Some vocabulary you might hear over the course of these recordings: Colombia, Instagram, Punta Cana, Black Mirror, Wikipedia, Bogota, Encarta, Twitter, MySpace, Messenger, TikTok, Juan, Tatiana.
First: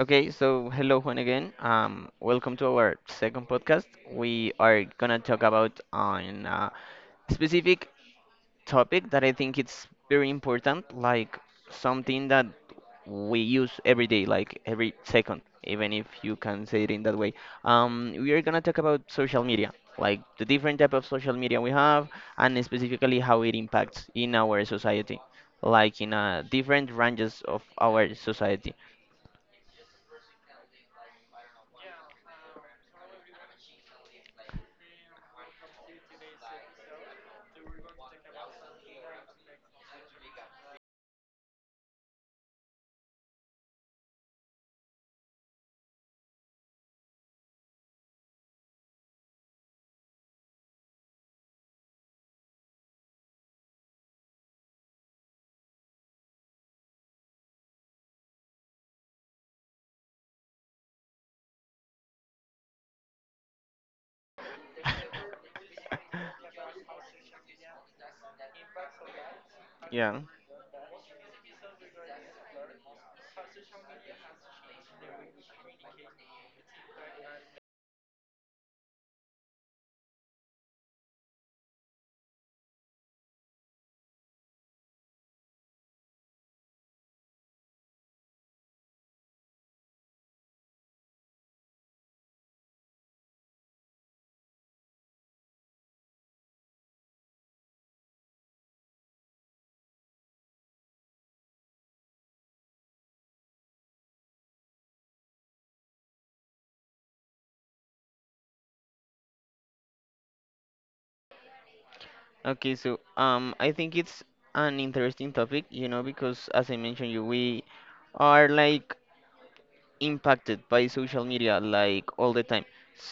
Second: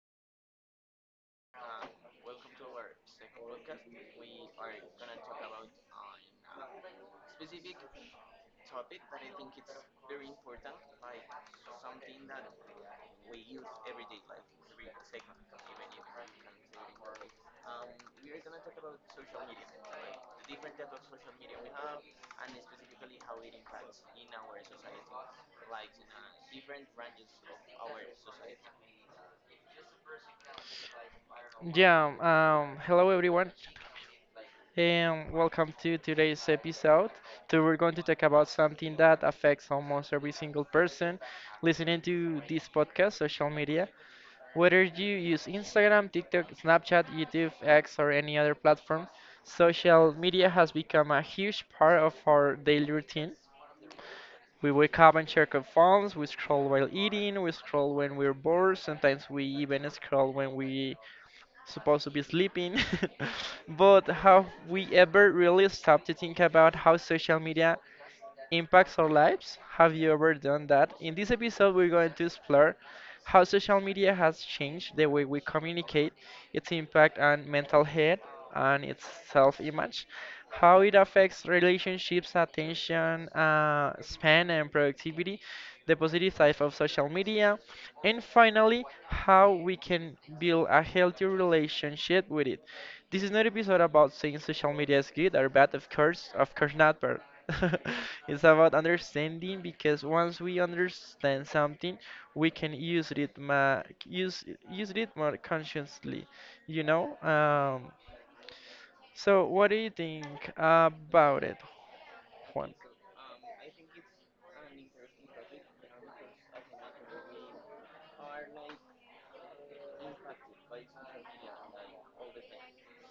Okay, so hello Juan again. Welcome to our second podcast. We are gonna talk about on a specific topic that I think it's very important, like something that we use every day, like every second, even if you can say it in that way. We are gonna talk about social media, like the different type of social media we have, and specifically how it impacts in our society, like in different ranges of our society. Yeah, hello everyone, and welcome to today's episode. So we're going to talk about something that affects almost every single person listening to this podcast, social media. Whether you use Instagram, TikTok, Snapchat, YouTube, X, or any other platform, social media has become a huge part of our daily routine. We wake up and check our phones, we scroll while eating, we scroll when we're bored, sometimes we even scroll when we supposed to be sleeping. But have we ever really stopped to think about how social media impacts our lives? Have you Yeah. ever done that? In this episode, we're going to explore how social media has changed the way we communicate, its impact on mental health and its self image, how it affects relationships, attention span, and productivity, the positive side of social media, and finally, how we can build a healthy relationship with it. This is not an episode about saying social media is good or bad, of course not, but it's about understanding because once we understand something, we can use it ma use use it more consciously, you know? So what do you think about it, Okay, Juan? so I think it's an interesting topic, you know, because as I mentioned you, we are like impacted by social media like all the time.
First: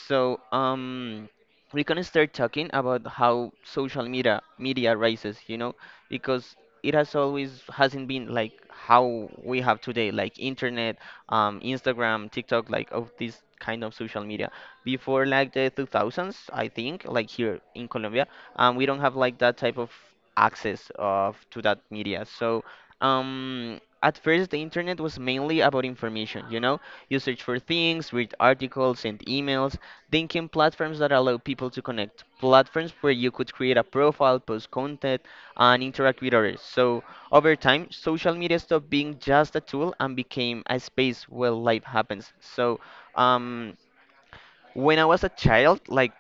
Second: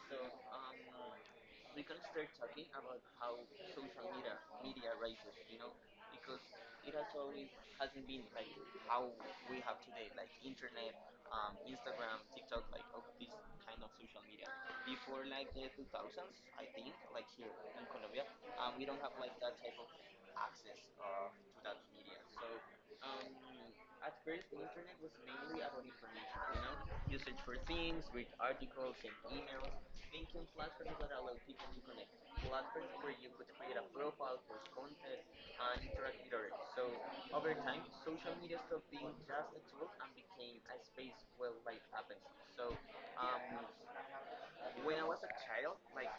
So we can start talking about how social media rises, you know, because it has always hasn't been like how we have today, like internet, Instagram, TikTok, like of this kind of social media. Before like the 2000s, I think, like here in Colombia, we don't have like that type of access of to that media. So at first the internet was mainly about information, you know, you search for things, read articles, send emails, thinking platforms that allow people to connect. Platforms where you could create a profile, post content, and interact with others. So, over time, social media stopped being just a tool and became a space where life happens. So, um, when I was a child, like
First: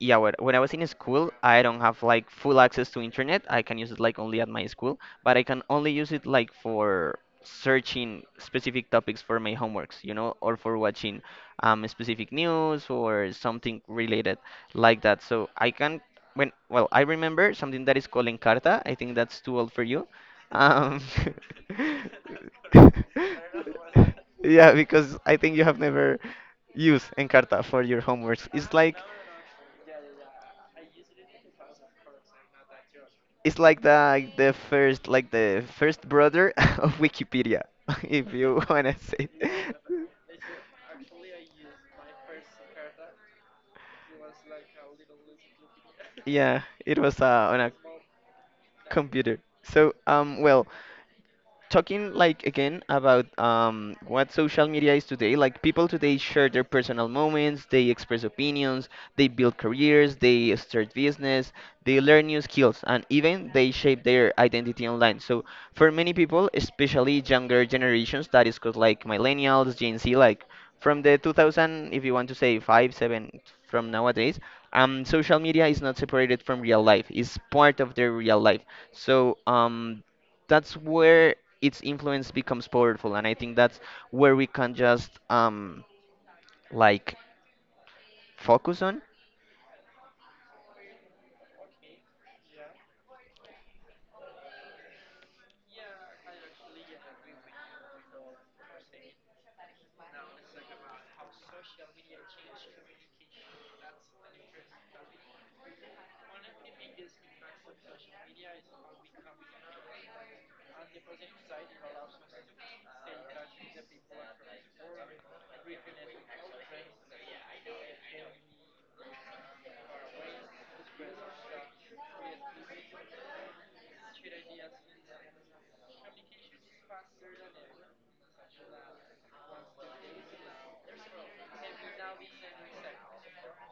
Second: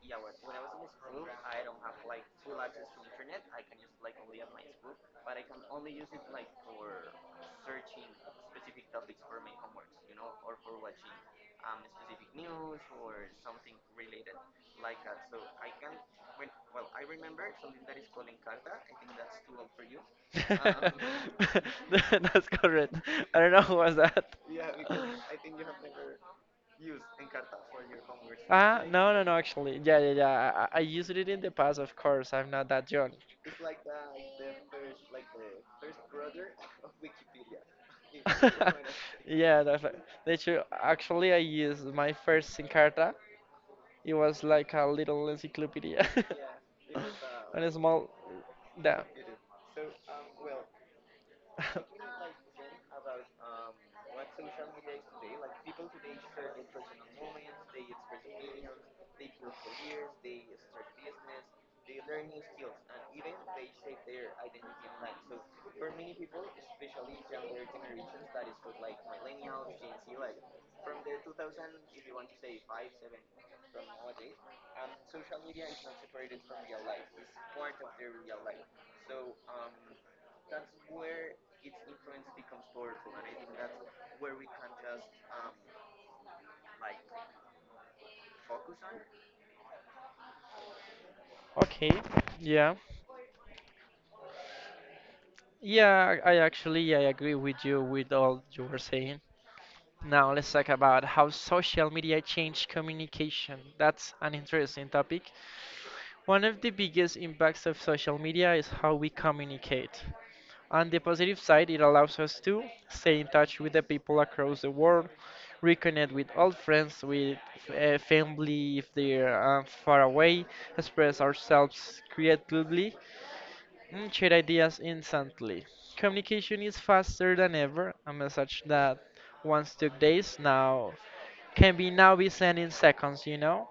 yeah, when I was in school, I don't have like full access to internet. I can use it like only at my school, but I can only use it like for searching specific topics for my homeworks, you know, or for watching specific news or something related like that. So I can when well, I remember something that is called Encarta. I think that's too old for you. Um, That's correct. I don't know who was that. yeah, because I think you have never use Encarta for your homeworks. It's Ah, like no, no, no, actually. Yeah, yeah, yeah. I used it in the past, of course. I'm not that young. it's the first brother of Wikipedia, if you wanna say. Yeah, that's right. That's true. Actually, I used my first Encarta. It was like a little encyclopedia. Yeah, it was on And a a small. Yeah. computer. So talking like again about what social media is today, like people today share their personal moments, they express opinions, they build careers, they start business, they learn new skills, and even they shape their identity online. So for many people, especially younger generations that is called like millennials, gen z, like from the 2000, if you want to say 5 7, from nowadays, social media is not separated from real life, it's part of their real life. So that's where its influence becomes powerful, and I think that's where we can just like focus on. Okay. Yeah. Yeah, I actually I agree with you with all you were saying. Now let's talk about how social media changed communication. That's an interesting topic. One of the biggest impacts of social media is how we communicate. On the positive side, it allows us to stay in touch with the people across the world, reconnect with old friends, with family if they're far away, express ourselves creatively, and share ideas instantly. Communication is faster than ever. A message that once took days now can be now be sent in seconds, you know?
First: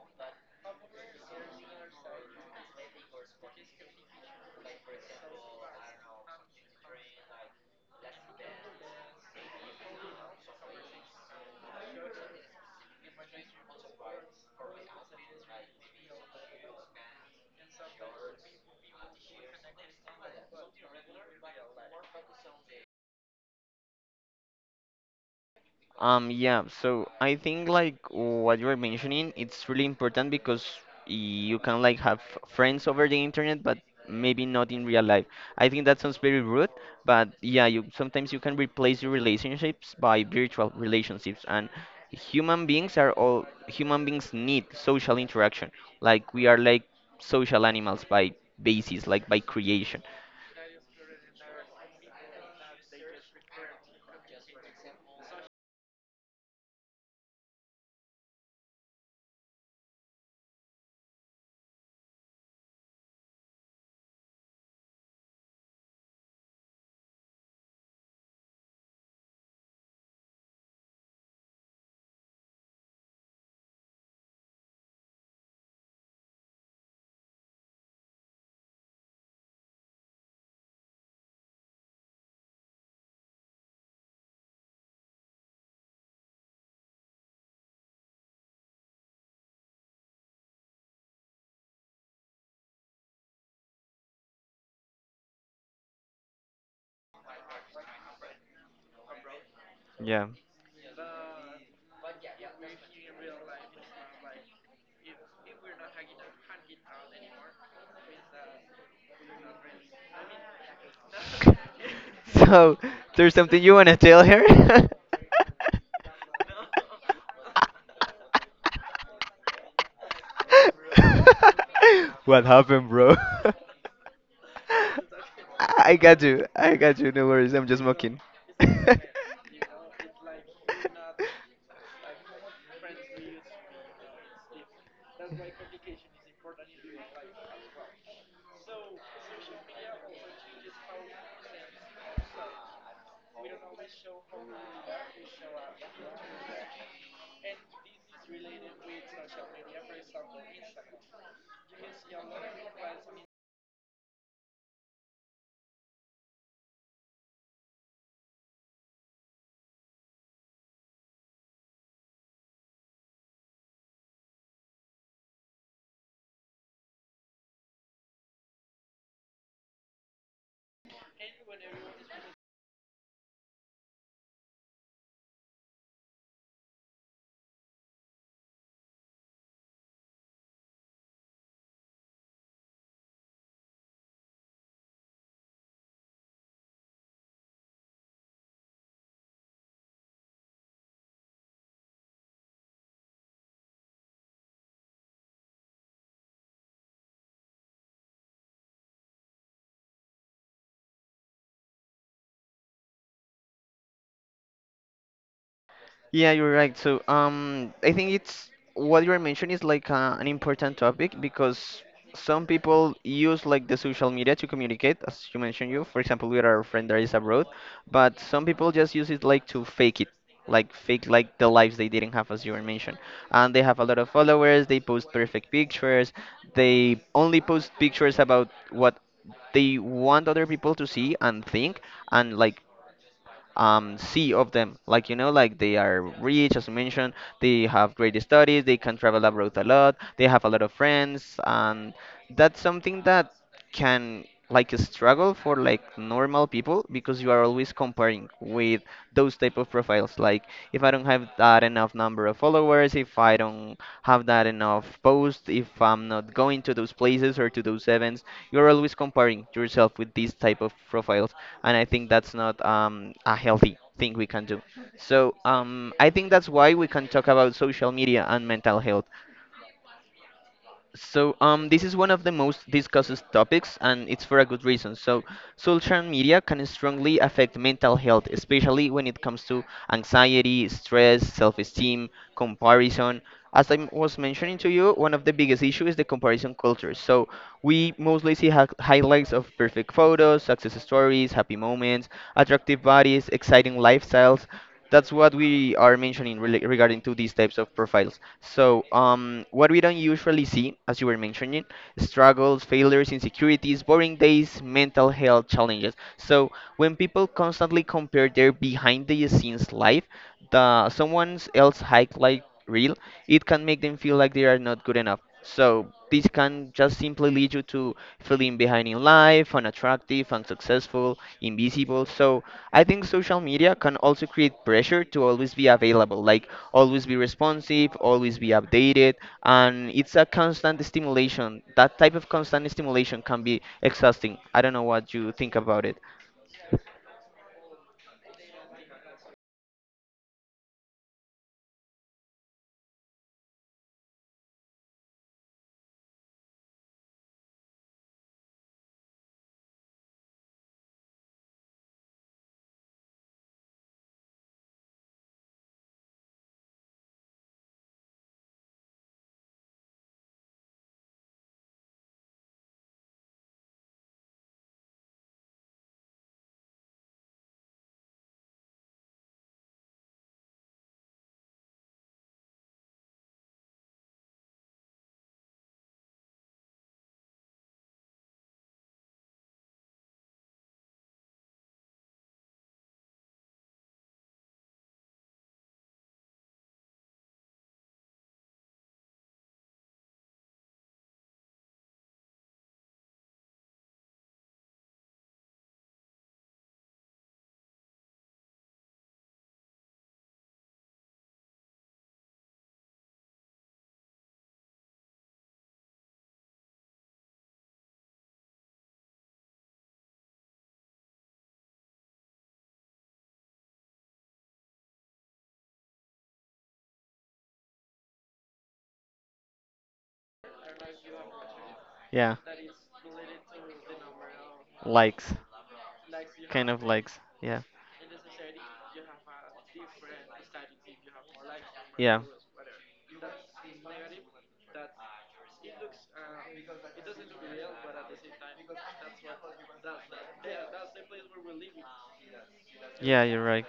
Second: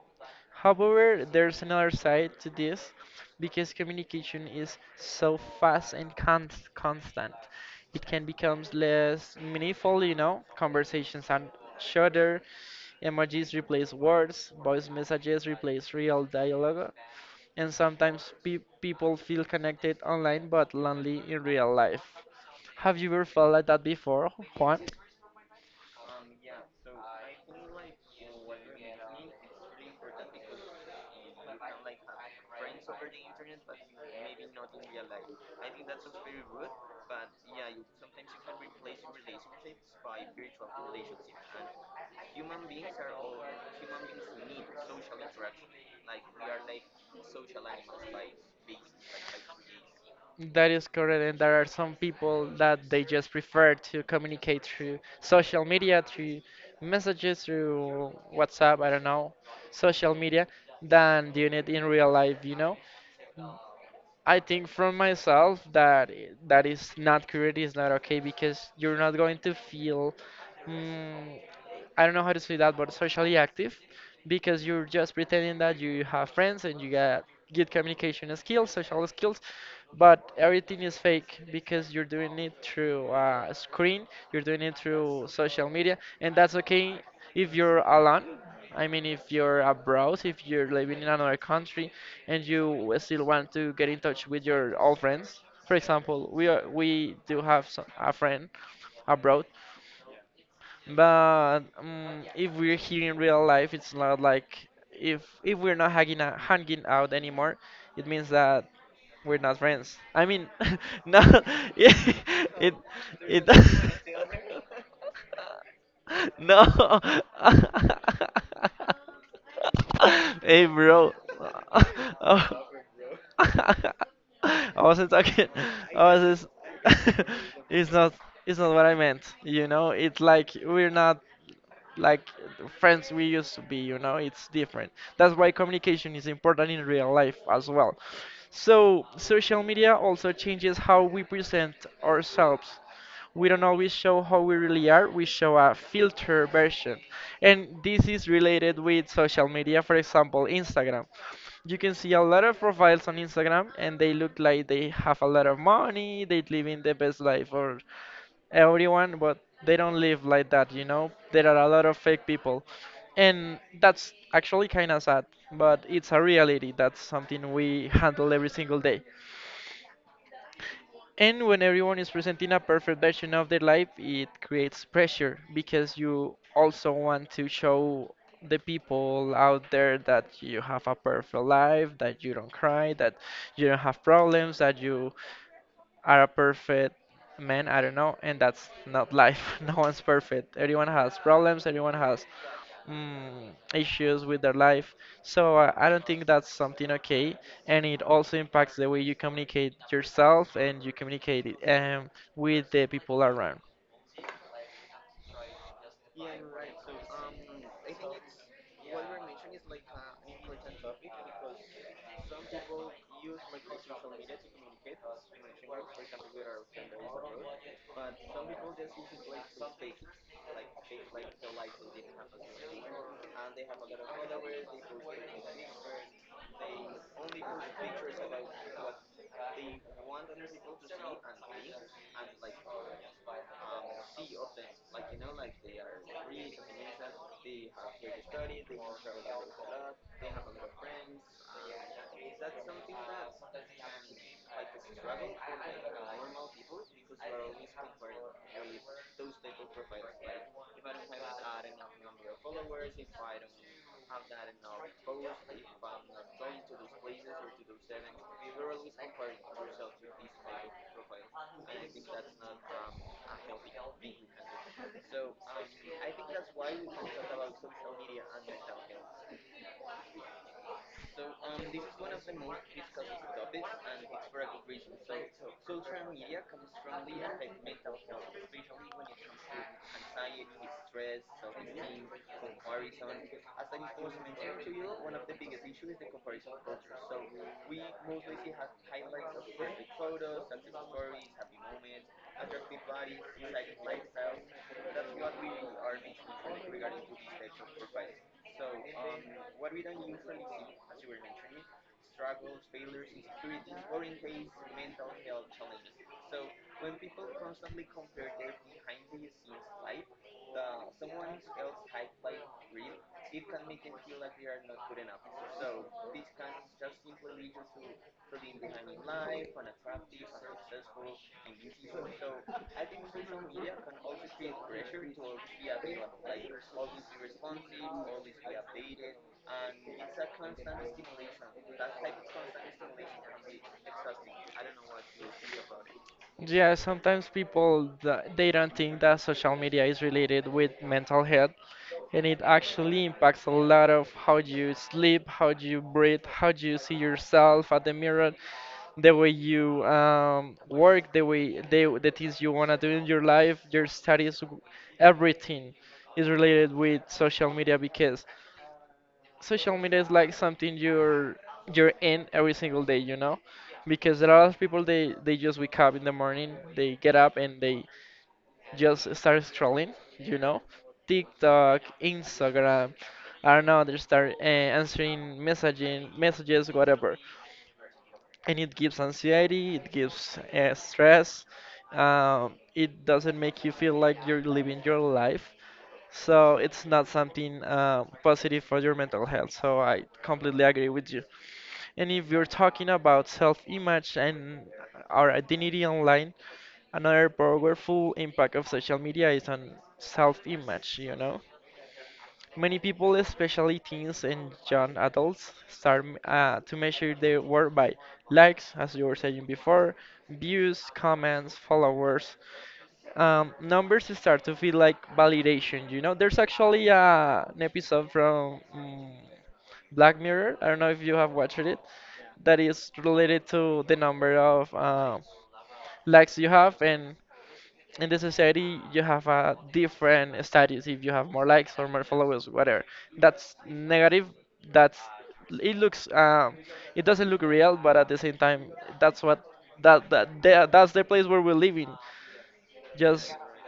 However, there's another side to this because communication is so fast and constant. It can become less meaningful, you know? Conversations are shorter, emojis replace words, voice messages replace real dialogue, and sometimes people feel connected online but lonely in real life. Have you ever felt like that before, Juan? Yeah, so I think like what you were mentioning, it's really important because you can like have friends over the internet, but maybe not in real life. I think that sounds very rude, but yeah, you sometimes you can replace your relationships by virtual relationships, and human beings need social interaction. Like we are like social animals by basis, like by creation. That is correct, and there are some people that they just prefer to communicate through social media, through messages, through WhatsApp, I don't know, social media, than doing it in real life, you know? I think from myself that is not correct, is not okay because you're not going to feel, mm, I don't know how to say that, but socially active because you're just pretending that you have friends and you got good communication skills, social skills, but everything is fake because you're doing it through a screen, you're doing it through social media, and that's okay if you're alone. I mean, if you're abroad, if you're living in another country, and you still want to get in touch with your old friends, for example, we do have some, a friend abroad, Yeah. but if we're here in real life, it's not like if we're not hanging out anymore, it means that we're not friends. I mean, no, it it So, there's it. something you want to tell her? No. Hey, bro. What Oh, happened, bro? I wasn't talking. I I was got you. just. I got you. No worries. I'm just It's not. mocking. It's not what I meant. You know. It's like we're not like the friends we used to be, you know, it's different. That's why communication is important in real life as well. So, social media also changes how we present ourselves. We don't always show how we really are, we show a filter version. And this is related with social media, for example, Instagram. You can see a lot of profiles on Instagram and they look like they have a lot of money, they live in the best life or everyone, but they don't live like that, you know? There are a lot of fake people. And that's actually kind of sad, but it's a reality. That's something we handle every single day. And when everyone is presenting a perfect version of their life, it creates pressure because you also want to show the people out there that you have a perfect life, that you don't cry, that you don't have problems, that you are a perfect man. I don't know, and that's not life. No one's perfect. Everyone has problems. Everyone has issues with their life. So I don't think that's something okay, and it also impacts the way you communicate yourself and you communicate it with the people around. Yeah, you're right. So, I think it's what you're mentioning is like an important topic because some people use like the social media to communicate, as you mentioned, you, for example, with our friend that is abroad, but some people just use it like to fake it, like fake like the lives they didn't have, as you were mentioned. And they have a lot of followers, they post perfect pictures, they only post pictures about what they want other people to see and think, and like see of them. Like, you know, like they are rich, as you mentioned, they have great studies, they can travel abroad a lot, they have a lot of friends, and that's something that can like a struggle for like normal people, because you are always comparing with those type of profiles, like if I don't have that enough number of followers, if I don't have that enough posts, if I'm not going to those places or to those events, you're always comparing yourself with these type of profiles, and I think that's not a healthy thing we can do. So I think that's why we can talk about social media and mental health. So this is one of the most discussed topics, and it's for a good reason. So social media can strongly affect mental health, especially when it comes to anxiety, stress, self-esteem, comparison. As I was mentioning to you, one of the biggest issues is the comparison culture. So we mostly see highlights of perfect photos, success stories, happy moments, attractive bodies, exciting lifestyles. That's what we are mentioning regarding to these types of profiles. So what we don't usually see, as you were mentioning, struggles, failures, insecurities, boring days, mental health challenges. So when people constantly compare their behind the scenes life, the someone else highlight real, it can make them feel like they are not good enough. So this can just simply lead you to feeling behind in life, unattractive, unsuccessful, invisible. So I think social media can also create pressure to always be available, like always be responsive, always be updated, and it's a constant stimulation. That type of constant stimulation can be exhausting. I don't know what you think about it. Yeah, sometimes people they don't think that social media is related with mental health, and it actually impacts a lot of how you sleep, how you breathe, how you see yourself at the mirror, the way you work, the things you wanna do in your life, your studies, everything is related with social media because social media is like something you're in every single day, you know? Because there are a lot of people they just wake up in the morning, they get up and they just start scrolling, you know? TikTok, Instagram, I don't know, they start answering messaging messages, whatever, and it gives anxiety, it gives stress. It doesn't make you feel like you're living your life, so it's not something positive for your mental health. So I completely agree with you. And if you're talking about self-image and our identity online, another powerful impact of social media is on self-image. You know, many people, especially teens and young adults, start to measure their worth by likes, as you were saying before, views, comments, followers. Numbers start to feel like validation. You know, there's actually an episode from Black Mirror. I don't know if you have watched it, Yeah. that is related to the number of Likes. likes you Kind have. of And likes. Yeah. in the society you have a different status if you have more likes or more Yeah. followers, whatever. That's negative. That's it looks, it doesn't look real, but at the same time, that's what that, that that- that's the place where we're living, Yeah, just. you're right.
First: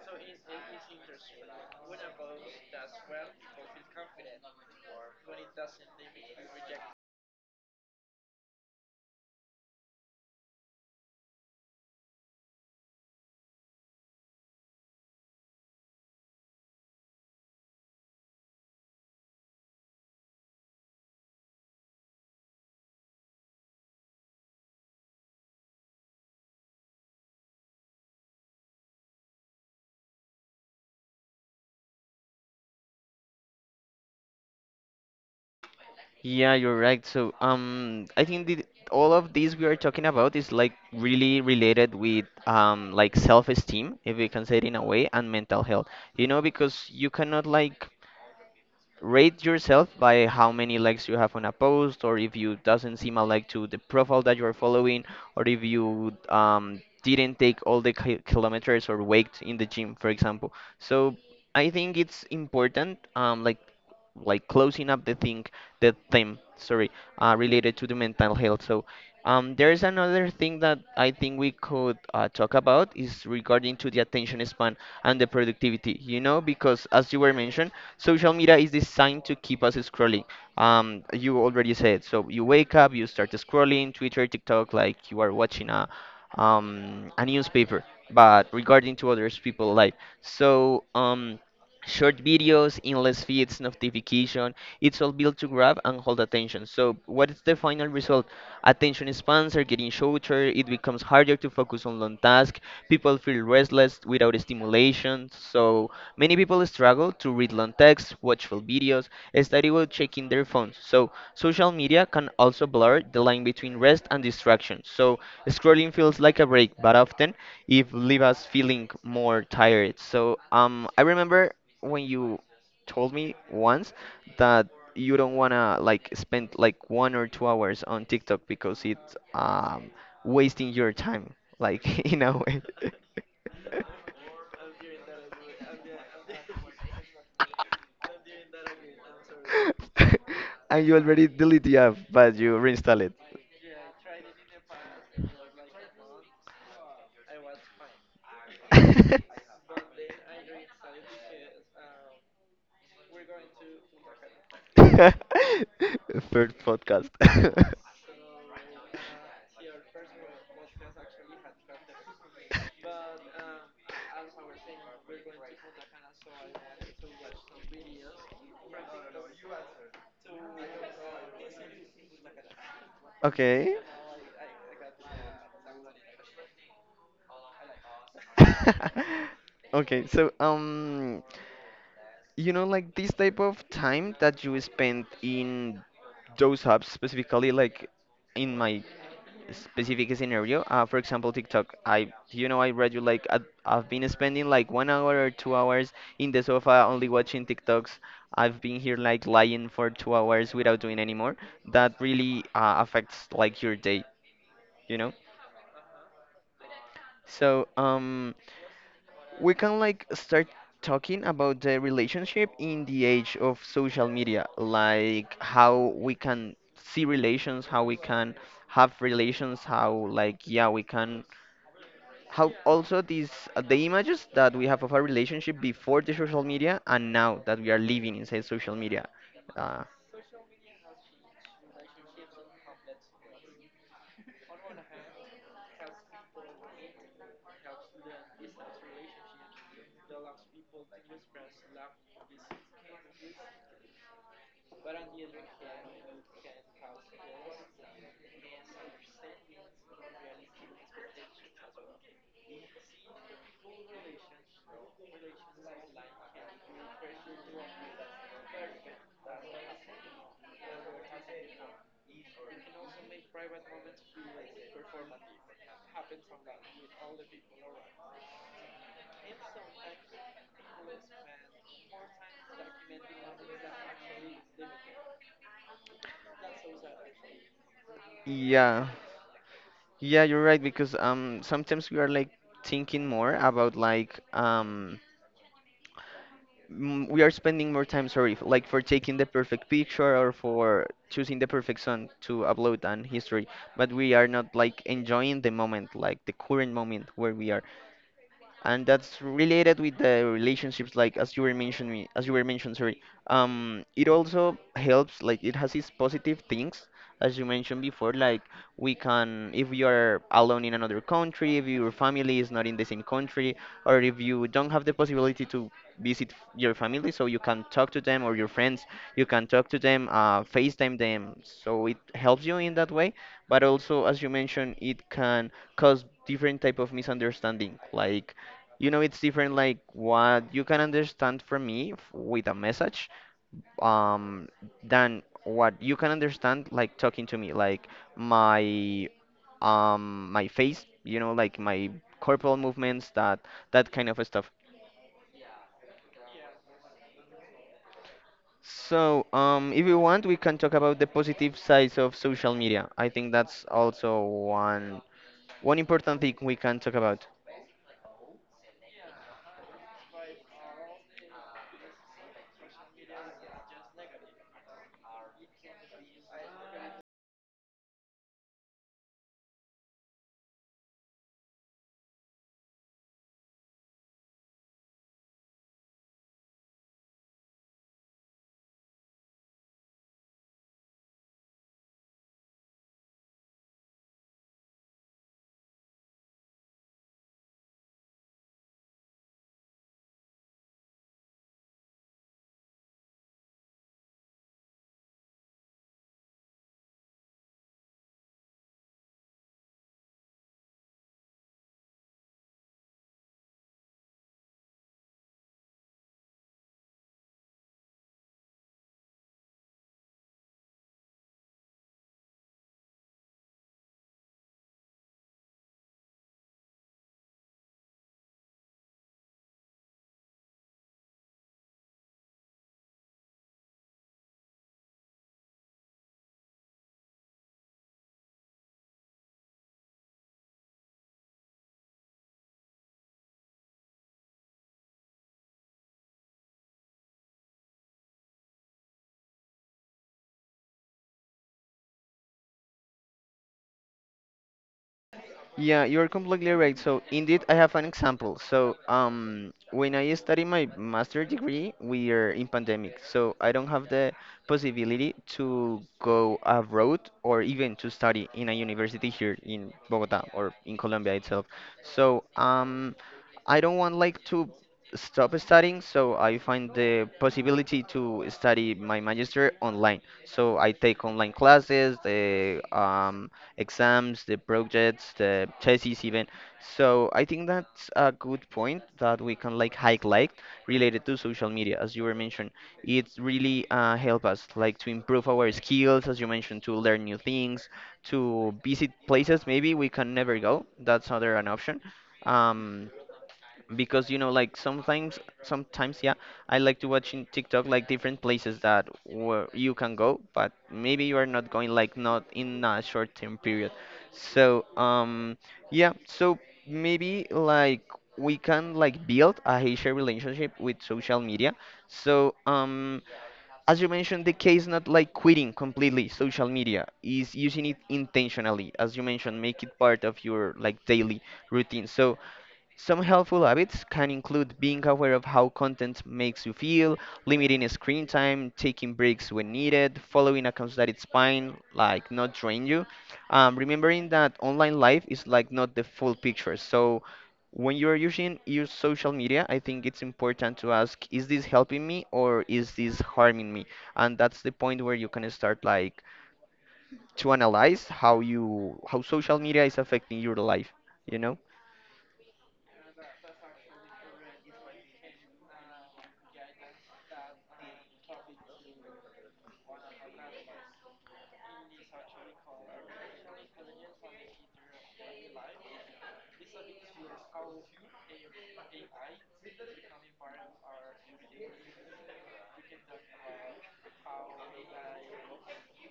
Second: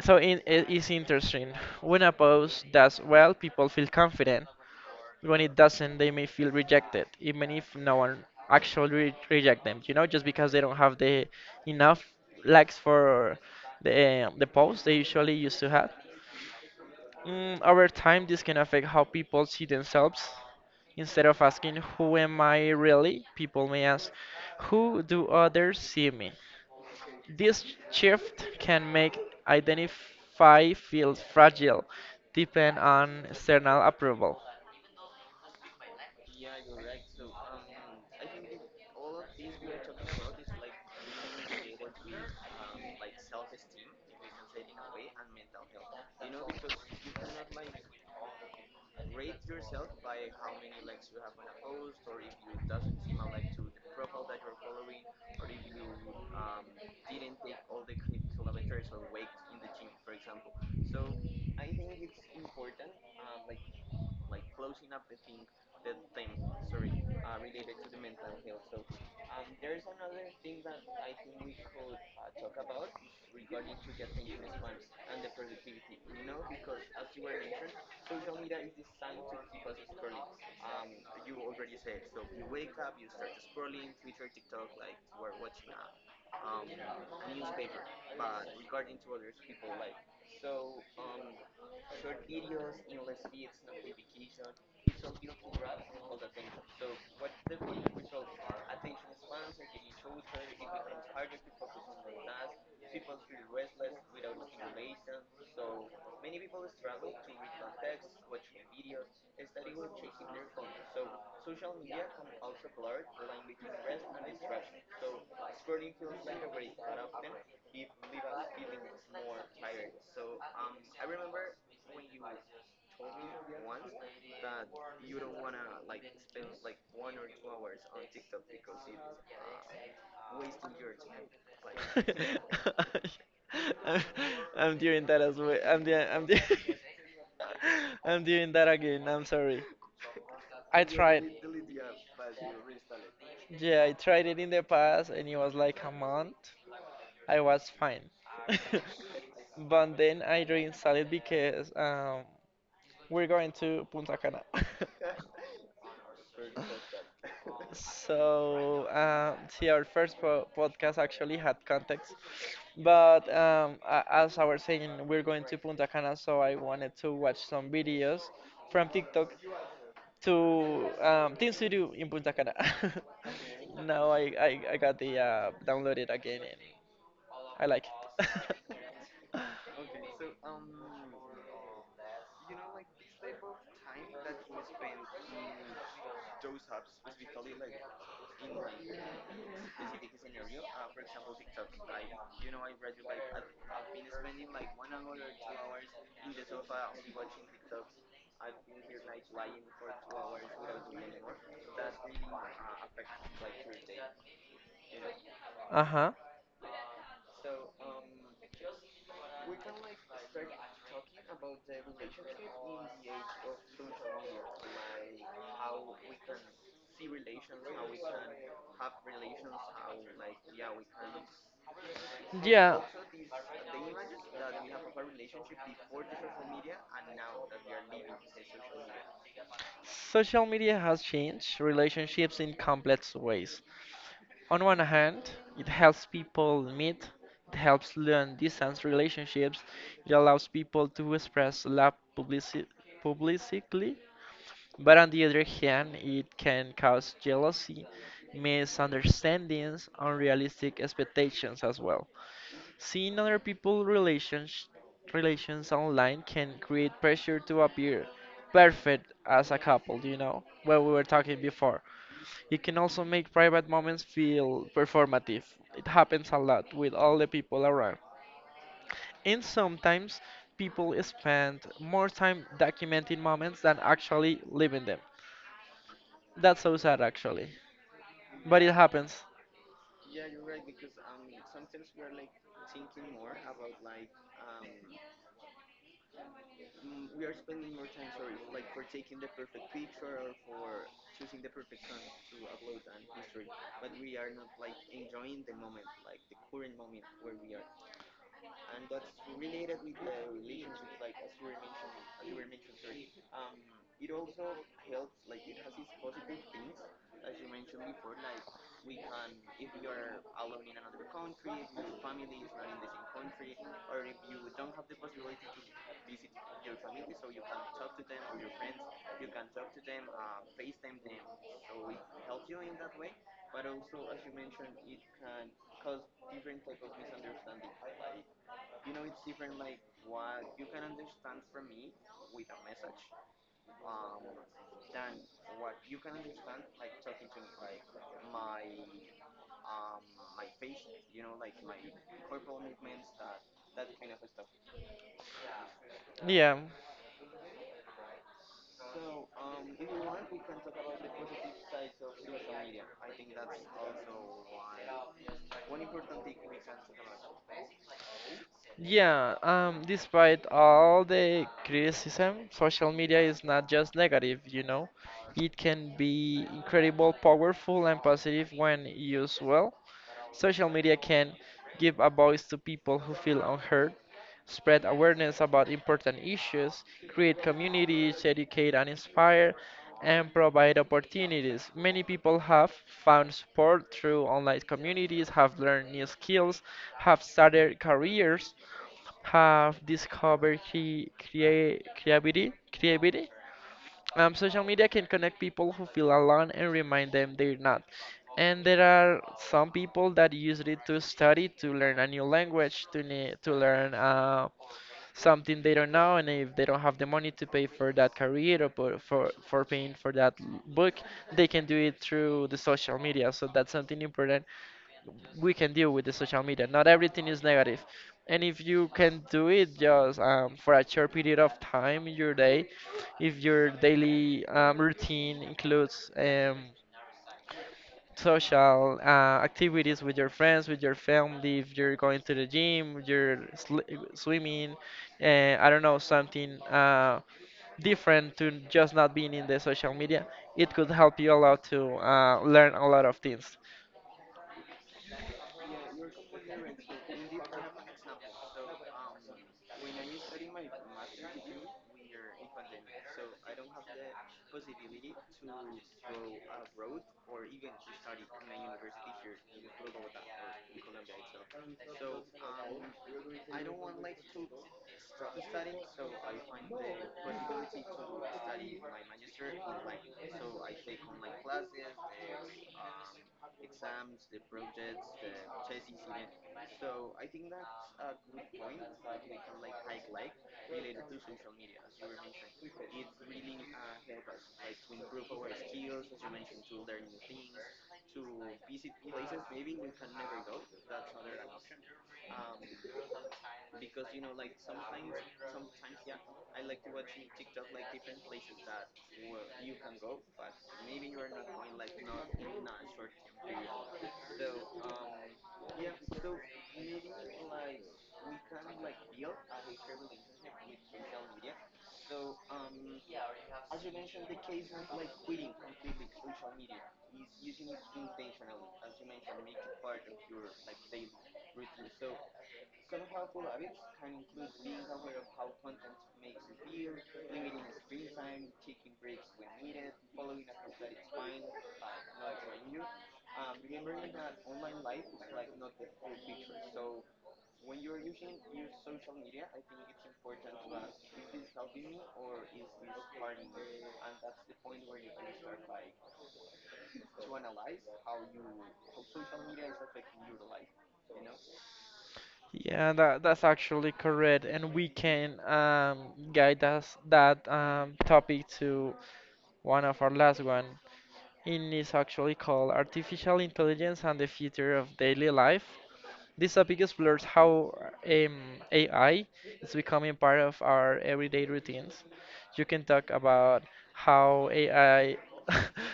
So it is interesting. When a post does well, people feel confident. When it doesn't, they may feel rejected, even if no one actually reject them, you know, just because they don't have the enough likes for the posts they usually used to have. Over time this can affect how people see themselves. Instead of asking who am I really, people may ask who do others see me. This shift can make identify feel fragile, depend on external approval. Yeah, you're right. So, I think that all of these we are talking about is like really related with like self-esteem, if we can say it in a way, and mental health. You know, because you cannot like rate yourself by how many likes you have on a post, or if you doesn't seem a like to the profile that you're following, or if you didn't take all the kilometers or weight in the gym, for example. So I think it's important, closing up the thing, the theme, sorry, related to the mental health. So, there's another thing that I think we could talk about is regarding to the attention span and the productivity. You know, because as you were mentioned, social media is designed to keep us scrolling. You already said. So you wake up, you start scrolling Twitter, TikTok, like you are watching a newspaper. But regarding to others people' life, so short videos, endless feeds, notification. It's all built to grab and hold attention. So what is the final result? Attention spans are getting shorter. It becomes harder to focus on long tasks. People feel restless without stimulation. So many people struggle to read long text, watch full videos, study while checking their phones. So social media can also blur the line between rest and distraction. So scrolling feels like a break, but often if leave us feeling more tired. So I remember when you told me once that you don't wanna like spend like 1 or 2 hours on TikTok because it's wasting your time, like in a way. I'm, I'm doing that as well. I'm doing that again. I'm sorry. I And you tried. already delete the app, but you reinstall it. Yeah, I tried it in the past, and it was like a month. I was fine, but then I reinstalled it because we're going to Punta Cana. First podcast. So, see, our first po podcast actually had context, but as I was saying, we're going to Punta Cana, so I wanted to watch some videos from TikTok to, things to do in Punta Cana. Okay. Now I got the downloaded again, and I like it. Okay, so you know like this type of time that you spend in those hubs, specifically like in my specific scenario, for example TikTok, I you know I read you like I've been spending like 1 hour or 2 hours in the sofa only watching tiktoks. I've been here like lying for 2 hours without doing any more. That really affects like your day, you know. Uh-huh. So we can like start talking about the relationship in the age of social media, like how we can see relations, how we can have relations, how like yeah, we can how Yeah. also these the images that we have of our relationship before the social media and now that we are living inside social media. Uh, Social media has changed relationships in complex ways. On one hand, it helps people meet, it helps learn distance relationships, it allows people to express love publicly. But on the other hand, it can cause jealousy, misunderstandings, unrealistic expectations as well. Seeing other people's relations online can create pressure to appear perfect as a couple, you know, what we were talking before. It can also make private moments feel performative. It happens a lot with all the people around. And sometimes people spend more time documenting moments than actually living them. That's so sad, actually. But it yeah. happens. Yeah, you're right, because sometimes we are like thinking more about, like, we are spending more time, sorry, like for taking the perfect picture or for choosing the perfect song to upload on history, but we are not like enjoying the moment, like the current moment where we are, and that's related with the relationships, like as you were mentioned, sorry. Um, it also helps, like it has its positive things, as you mentioned before. Like, we can, if you are alone in another country, if your family is not in the same country or if you don't have the possibility to visit your family, so you can talk to them, or your friends, you can talk to them, FaceTime them, so it helps you in that way. But also, as you mentioned, it can cause different type of misunderstanding. Like, you know, it's different, like what you can understand from me with a message, um than what you can understand like talking to me, like my, my face, you know, like my corporal movements, that kind of stuff. Yeah. So, if you want, we can talk about the positive sides of social media. I think that's also one important thing we can talk about. Yeah, despite all the criticism, social media is not just negative, you know. It can be incredible, powerful, and positive when used well. Social media can give a voice to people who feel unheard, spread awareness about important issues, create communities, educate and inspire, and provide opportunities. Many people have found support through online communities, have learned new skills, have started careers, have discovered creativity. Social media can connect people who feel alone and remind them they're not. And there are some people that use it to study, to learn a new language, to learn something they don't know, and if they don't have the money to pay for that career or for paying for that book, they can do it through the social media. So that's something important we can deal with the social media. Not everything is negative. And if you can do it just for a short period of time in your day, if your daily routine includes social activities with your friends, with your family, if you're going to the gym, swimming, I don't know, something different to just not being in the social media, it could help you a lot to learn a lot of things. Yeah, you're completely right. So indeed, I have an example. So when I study my master degree, we are in pandemic, so I don't have the possibility to go abroad or even to study in a university here in Bogota or in Colombia itself. So I don't want like to stop studying, so I find the possibility to study my magister online. So I take online classes, the exams, the projects, the thesis even. So I think that's a good point that we can like highlight related to social media, as you were mentioned. It really help us, like to improve our skills, as you mentioned, to learn new things, to visit places maybe we can never go. That's another an option. Um, because, you know, like sometimes yeah, I like to watch in TikTok like different places that where you can go, but maybe you are not going, like not in a short term period. So yeah, so maybe like we can like build a healthy relationship with social media. So as you mentioned, the key is not like quitting completely social media, is using it intentionally, as you mentioned, make it part of your like daily routine. So some helpful habits can include being aware of how content makes you feel, limiting screen time, taking breaks when needed, following accounts that it's fine, like not drain you. Remembering that online life is like not the full picture. So when you're using your social media, I think it's important to ask, is this helping me or is this harming me? And that's the point where you can start like to analyze how social media is affecting your life, you know? Yeah, that's actually correct, and we can guide us that topic to one of our last one. It is actually called Artificial Intelligence and the Future of Daily Life. This topic explores how um, AI is becoming part of our everyday routines. You can talk about how AI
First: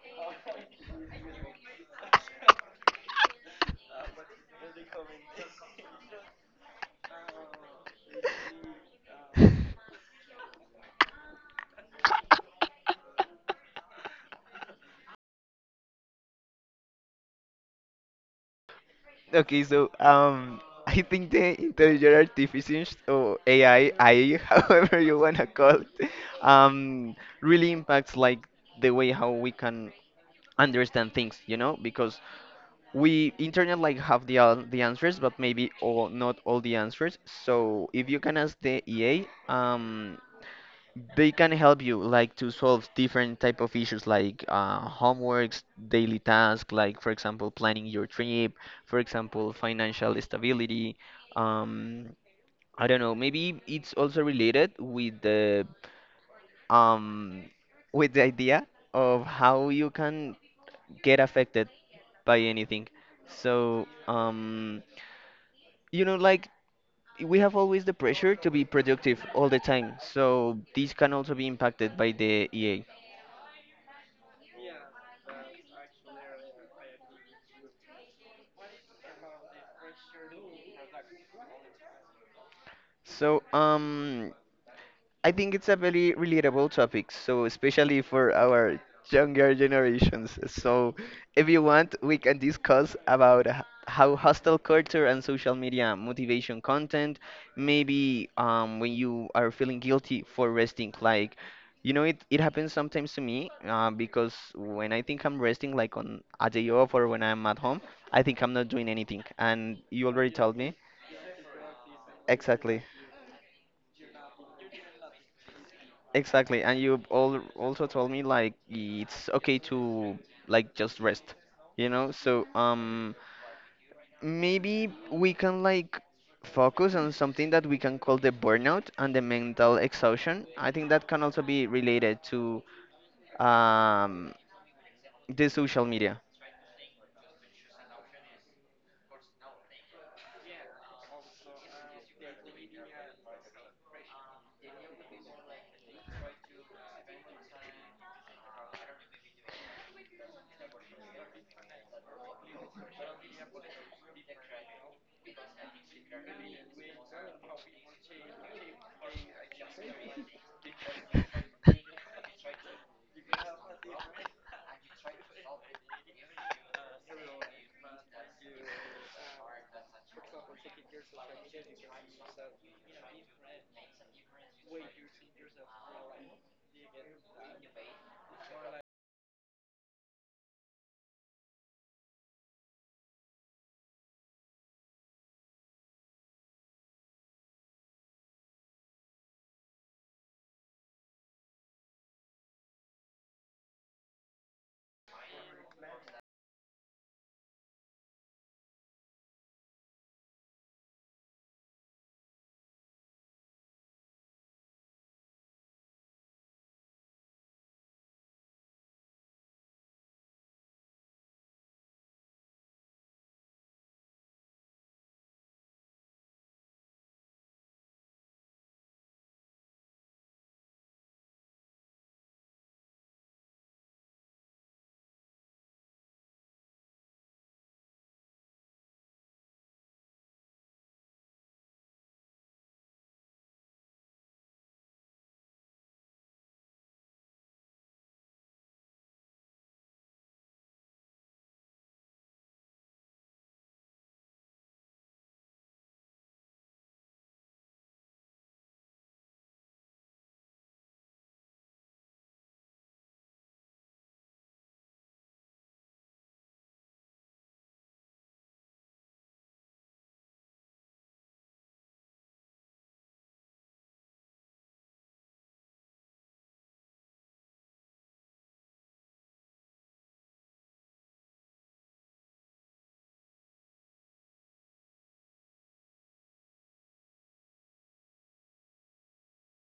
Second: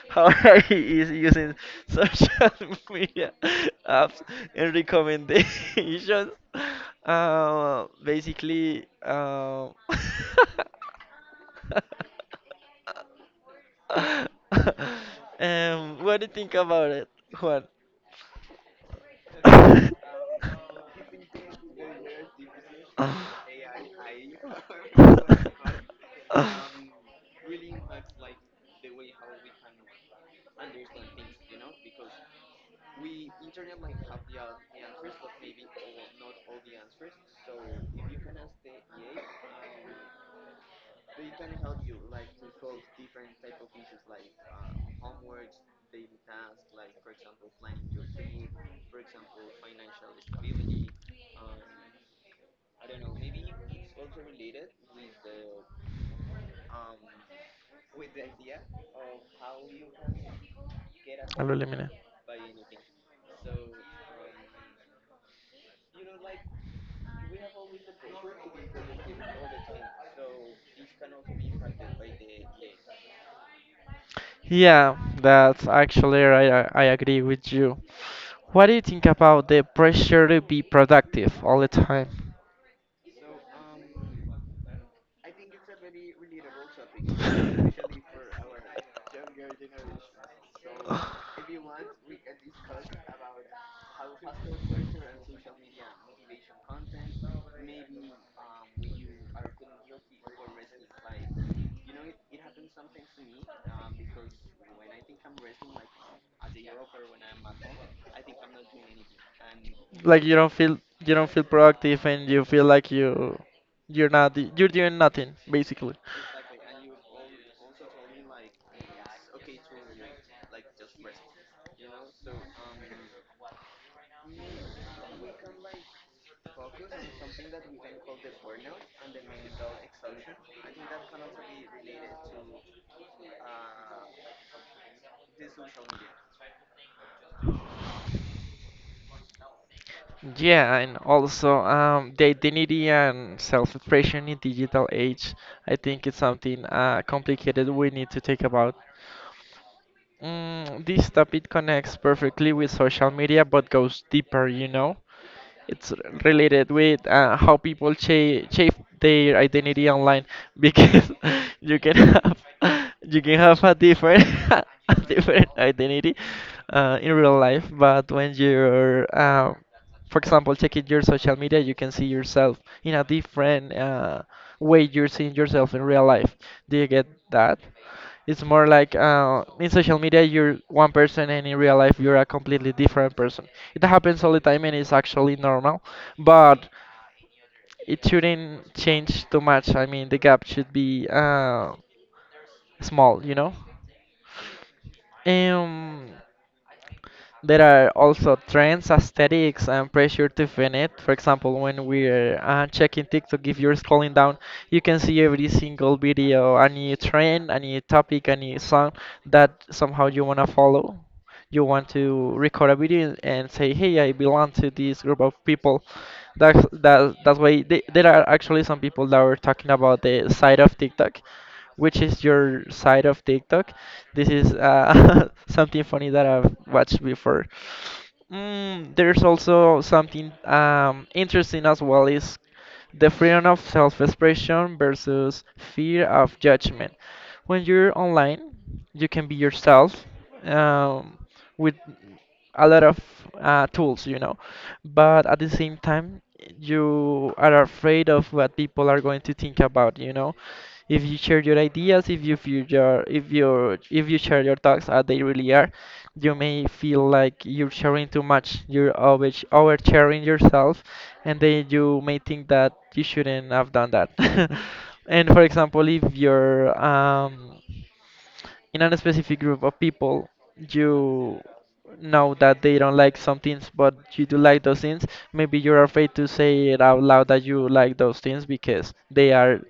how AI is using social media apps and recommendations. Basically, what do you think about it, Juan? Okay, so I think the intelligent artificial, or AI, however you wanna call it, um, really impacts like the way how we can understand things, you know, because we internet like have the the answers, but maybe all not all the answers. So if you can ask the EA, they can help you like to solve different type of issues, like homeworks, daily tasks, like for example planning your trip, for example financial stability. um, I don't know, maybe it's also related with the, um, with the idea of how you can get Really affected mean it. by anything. So you know, like we have always the pressure to be productive all the time, so this can also be impacted by the EA. Yeah, that's actually right. I agree with you. What do you think about the pressure to be productive all the time? So, I think it's a very relatable topic, so especially for our younger generations. So, if you want, we can discuss about how hostile culture and social media motivation content. Maybe when you are feeling guilty for resting, like, you know, it happens sometimes to me, because when I think I'm resting, like on a day off or when I'm at home, I think I'm not doing anything. And you Like already told me. You don't feel productive and you feel Exactly. like you're doing nothing basically. Exactly, and you all also told me like it's okay to like just rest, you know? So maybe we can like focus on something that we can call the burnout and the mental exhaustion. I think that can also be related to um the social media. Yeah, and also the identity and self-expression in digital age, I think it's something complicated we need to think about. Mm, this topic connects perfectly with social media but goes deeper, you know. It's r- related with how shape their identity online because you can have you can have a different a different identity in real life, but when you're for example checking your social media, you can see yourself in a different way you're seeing yourself in real life. Do you get that? It's more like in social media you're one person and in real life you're a completely different person. It happens all the time and it's actually normal, but it shouldn't change too much. I mean, the gap should be small, you know? Um, There are also trends, aesthetics, and pressure to fit it. For example, when we're checking TikTok, if you're scrolling down, you can see every single video, a new trend, a new topic, a new song that somehow you want to follow. You want to record a video and say, "Hey, I belong to this group of people." That's that. That's why there are actually some people that were talking about the side of TikTok which is your side of TikTok. This is something funny that I've watched before. Mm, there's also something interesting as well is the freedom of self-expression versus fear of judgment. When you're online, you can be yourself um, with a lot of tools, you know. But at the same time, you are afraid of what people are going to think about, you know. If you share your ideas, if you share your thoughts as they really are, you may feel like you're sharing too much. You're over sharing yourself, and then you may think that you shouldn't have done that. And for example, if you're in a specific group of people you know that they don't like some things but you do like those things, maybe you're afraid to say it out loud that you like those things because they are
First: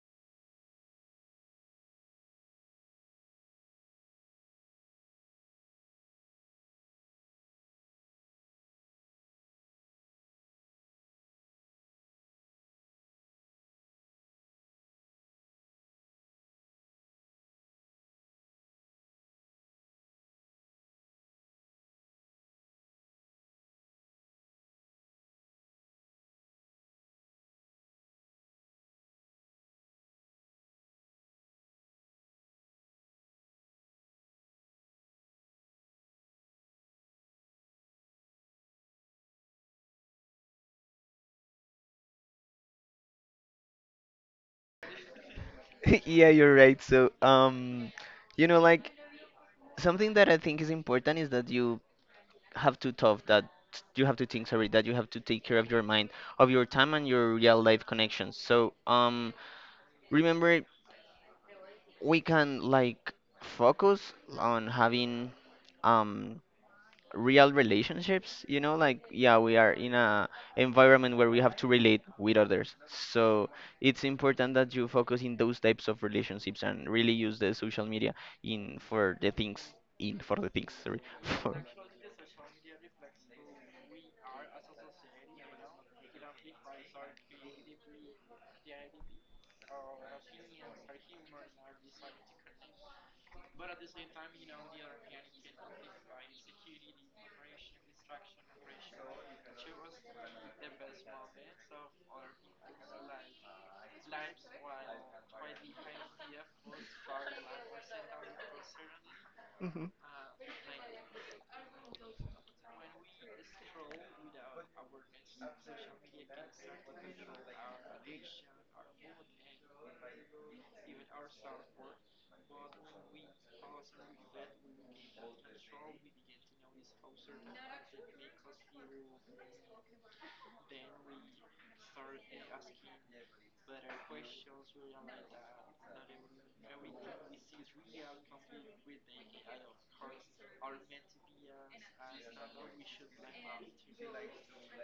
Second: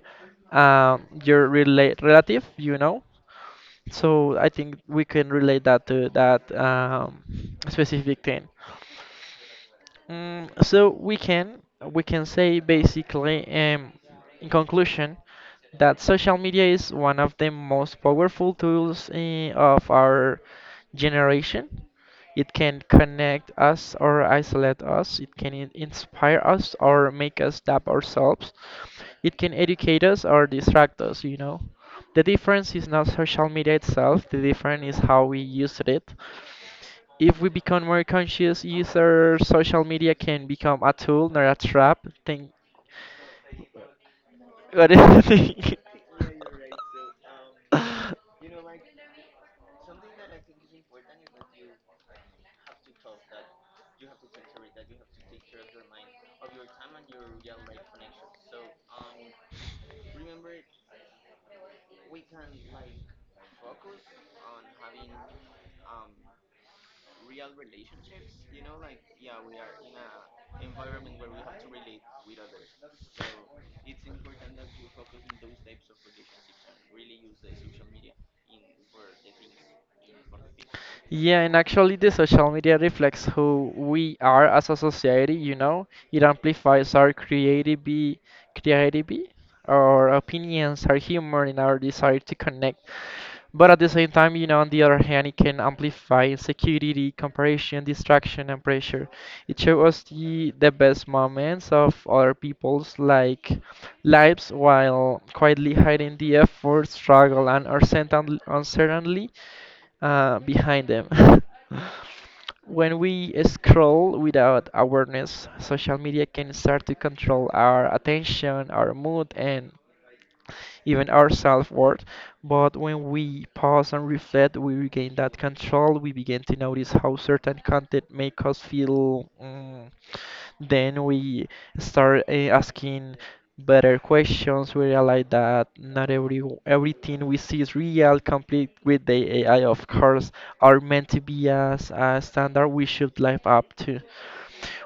your relate relative, you know. So I think we can relate that to that specific thing. Mm, so we can say basically, in conclusion, that social media is one of the most powerful tools, eh, of our generation. It can connect us or isolate us. It can inspire us or make us doubt ourselves. It can educate us or distract us, you know. The difference is not social media itself, the difference is how we use it. If we become more conscious users, social media can become a tool, not a trap. Think. What do you think? Yeah, you're right. So you know, like something that I think is important is that you have to tough that you have to think, sorry, that you have to take care of your mind, of your time and your real life connections. So remember, we can like focus on having, um real relationships, you know, like yeah, we are in a environment where we have to relate with others, so it's important that you focus in those types of relationships and really use the social media in for the things, sorry, Yeah, and for actually, the social media reflects who we are as a society, you know? It amplifies our creativity, our opinions, our humor, and our desire to connect. But at the same time, you know, on the other hand, it can amplify insecurity, comparison, distraction, and pressure. It shows us the best moments of other people's like lives while quietly hiding the effort, struggle, and uncertainty Mhm. Behind them. When we scroll without awareness, social media can start to control our attention, our mood, and even our self-worth. But when we pause and reflect, we regain that control. We begin to notice how certain content make us feel. Mm, then we start asking better questions. We realize that not every everything we see is real, complete with the AI. Of course, are meant to be as a standard we should live up to.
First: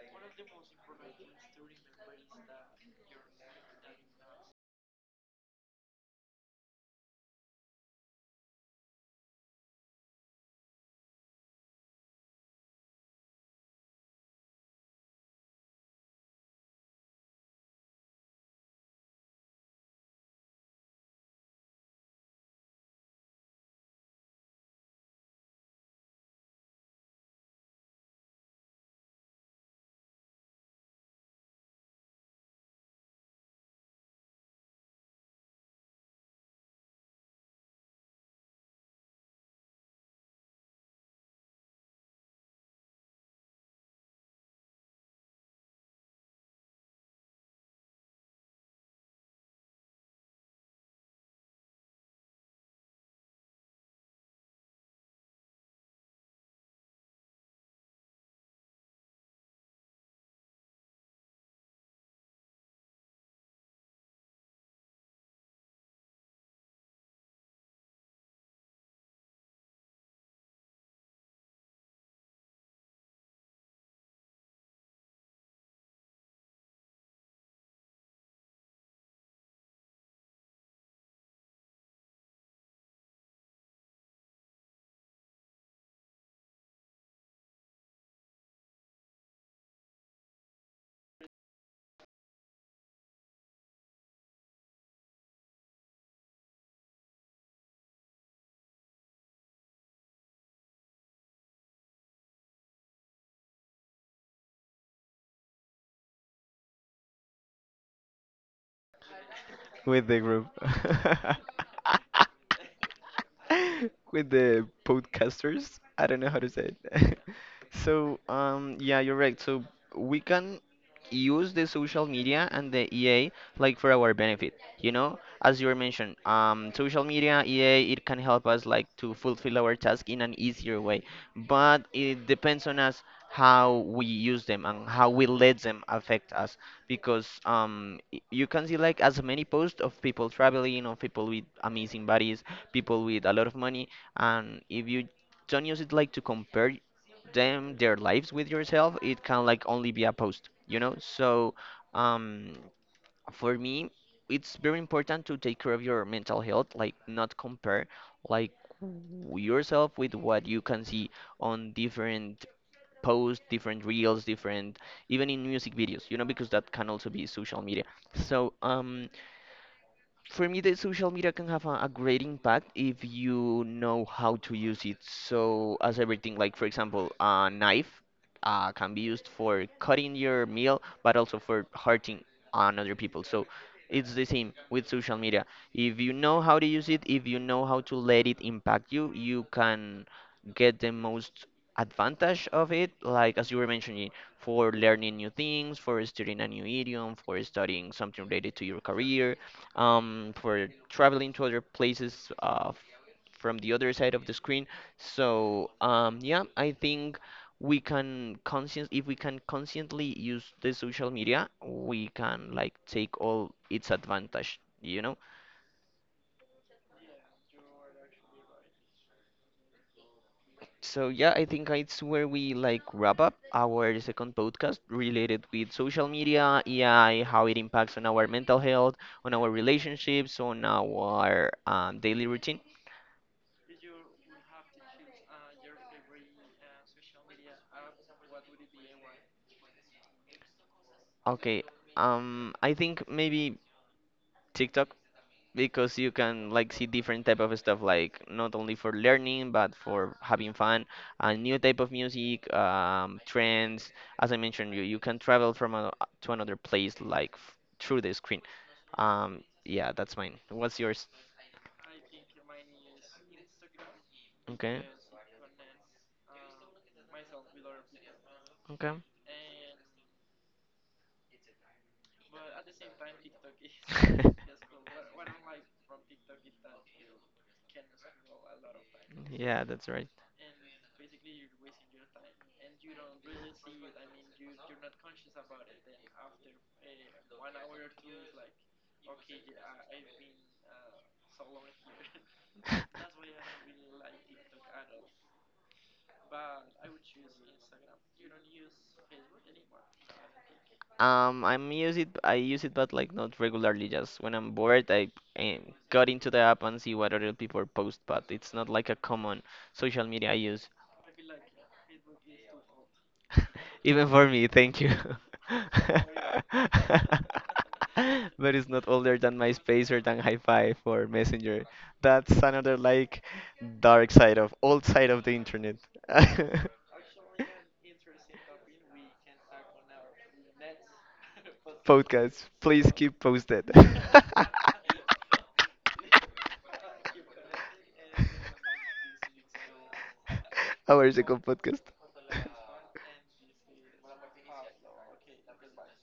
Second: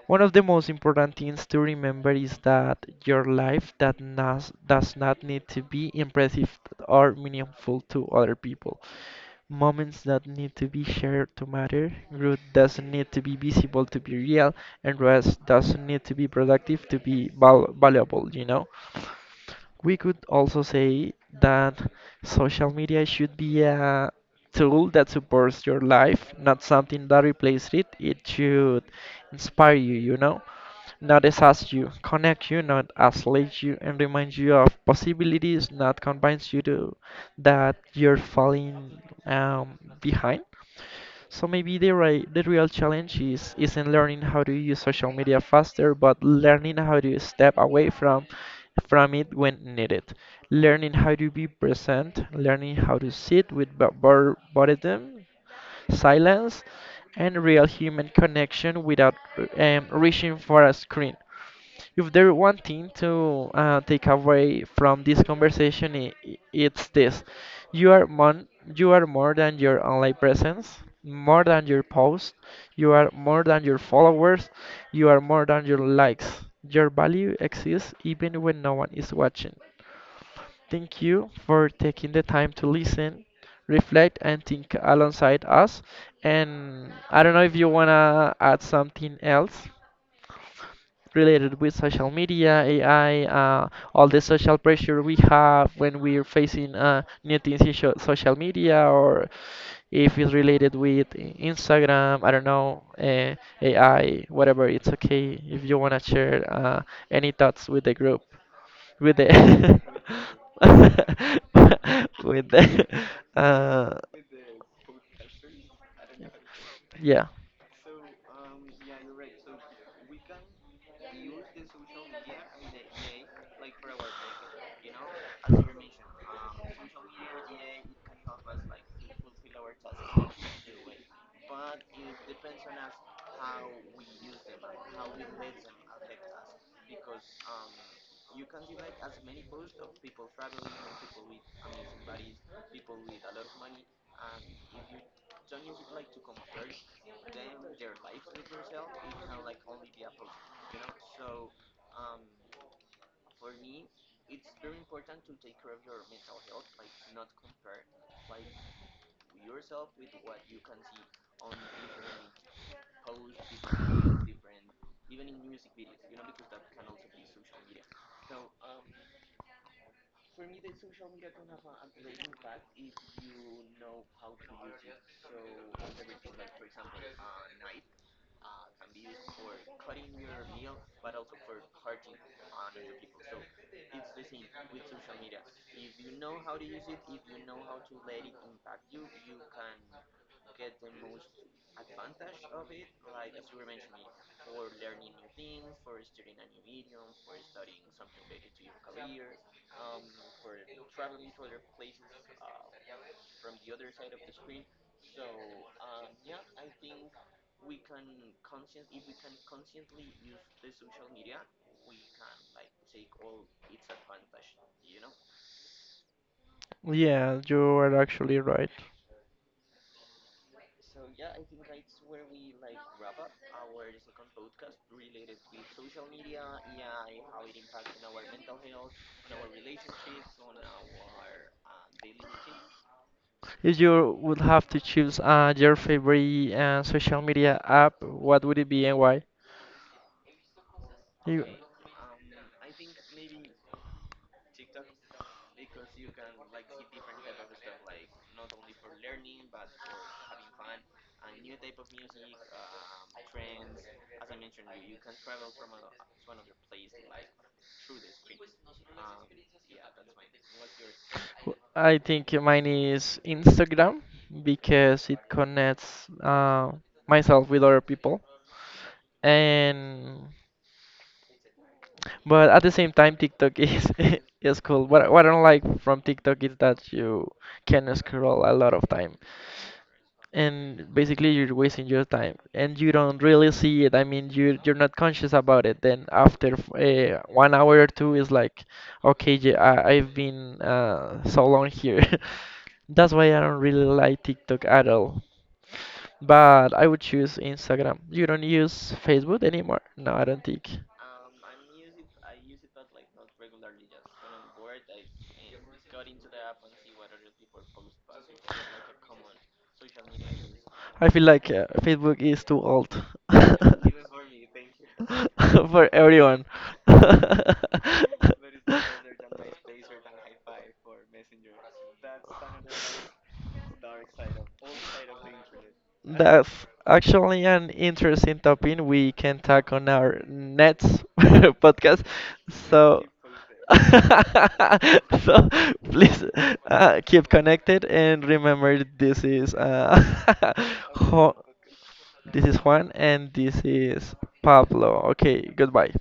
One of the most important things to remember is that your life does not need to be impressive or meaningful to other people. Moments that need to be shared to matter. Growth doesn't need to be visible to be real, and rest doesn't need to be productive to be valuable, you know? We could also say that social media should be a tool that supports your life, not something that replaces it. It should inspire you, you know? Not exhaust you, connect you, not isolate you, and remind you of possibilities, not convince you to that you're falling behind. So maybe the real challenge is isn't learning how to use social media faster, but learning how to step away from it when needed. Learning how to be present, learning how to sit with boredom, silence, and real human connection without reaching for a screen. If there one thing to take away from this conversation, it's this: you are mon- you are more than your online presence, more than your posts, you are more than your followers, you are more than your likes. Your value exists even when no one is watching. Thank you for taking the time to listen, reflect, and think alongside us. And I don't know if you want to add something else related with social media, AI, all the social pressure we have when we're facing new things in social media, or if it's related with Instagram, I don't know, AI, whatever. It's okay if you want to share any thoughts with the group with the with the group. with the uh with the podcasters. I don't know how to say it. yeah. So, yeah, you're right. So we can use the social media and the EA like for our benefit. You know, as you were mentioned, social media EA, it can help us like to fulfill our task in an easier way, but it depends on us how we use them and how we let them affect us. Because you can see like as many posts of people traveling, of people with amazing bodies, people with a lot of money, and if you don't use it like to compare them, their lives with yourself, it can like only be a post, you know. So um for me, it's very important to take care of your mental health, like not compare, like yourself with what you can see on different posts, different reels, different, even in music videos, you know, because that can also be social media. So for me, the social media can have a great impact if you know how to use it. So, as everything, like for example, a knife can be used for cutting your meal, but also for hurting another people. So, it's the same with social media. If you know how to use it, if you know how to let it impact you, you can get the most advantage of it. Like as you were mentioning, for learning new things, for studying a new idiom, for studying something related to your career, for traveling to other places, from the other side of the screen. So yeah, I think we can conscient, if we can consciently use the social media, we can like take all its advantage, you know. Yeah, you are actually right. So yeah, I think it's where we like wrap up our second podcast related with social media, AI, how it impacts on our mental health, on our relationships, on our daily routine. If you would have to choose your favorite social media app, what would it be and why, you? Okay, I think maybe TikTok, because you can like see different type of stuff, like not only for learning but for having fun, a new type of music, trends, as I mentioned, you can travel from a, to another place, like through the screen. Yeah, that's mine, what's yours? I think mine is Instagram Okay. because it connects myself with other people. Okay. And but at the same time, TikTok is is cool. What I don't like from TikTok is that you can scroll a lot of time, Yeah, that's right. and basically you're wasting your time, and you don't really see it. I mean, you're not conscious about it. Then after 1 hour or two, is like, okay, yeah, I've been so long here. That's why I don't really like TikTok at all. But I would choose Instagram. You don't use Facebook anymore? No, I don't think. I'm use it. I use it, but like not regularly. Just when I'm bored, I, got into the app and see what other people post. But it's not like a common social media I use. I feel like Facebook is too old Even for me, thank you. for everyone. But it's not older than MySpace or than high 5 or Messenger. That's another like dark side of old side of the internet. That's actually an interesting topic we can talk on our next podcast. Podcast, please So, keep posted. so please keep connected and remember this is Our ho- second podcast. this is Juan and this is Pablo. Okay, goodbye.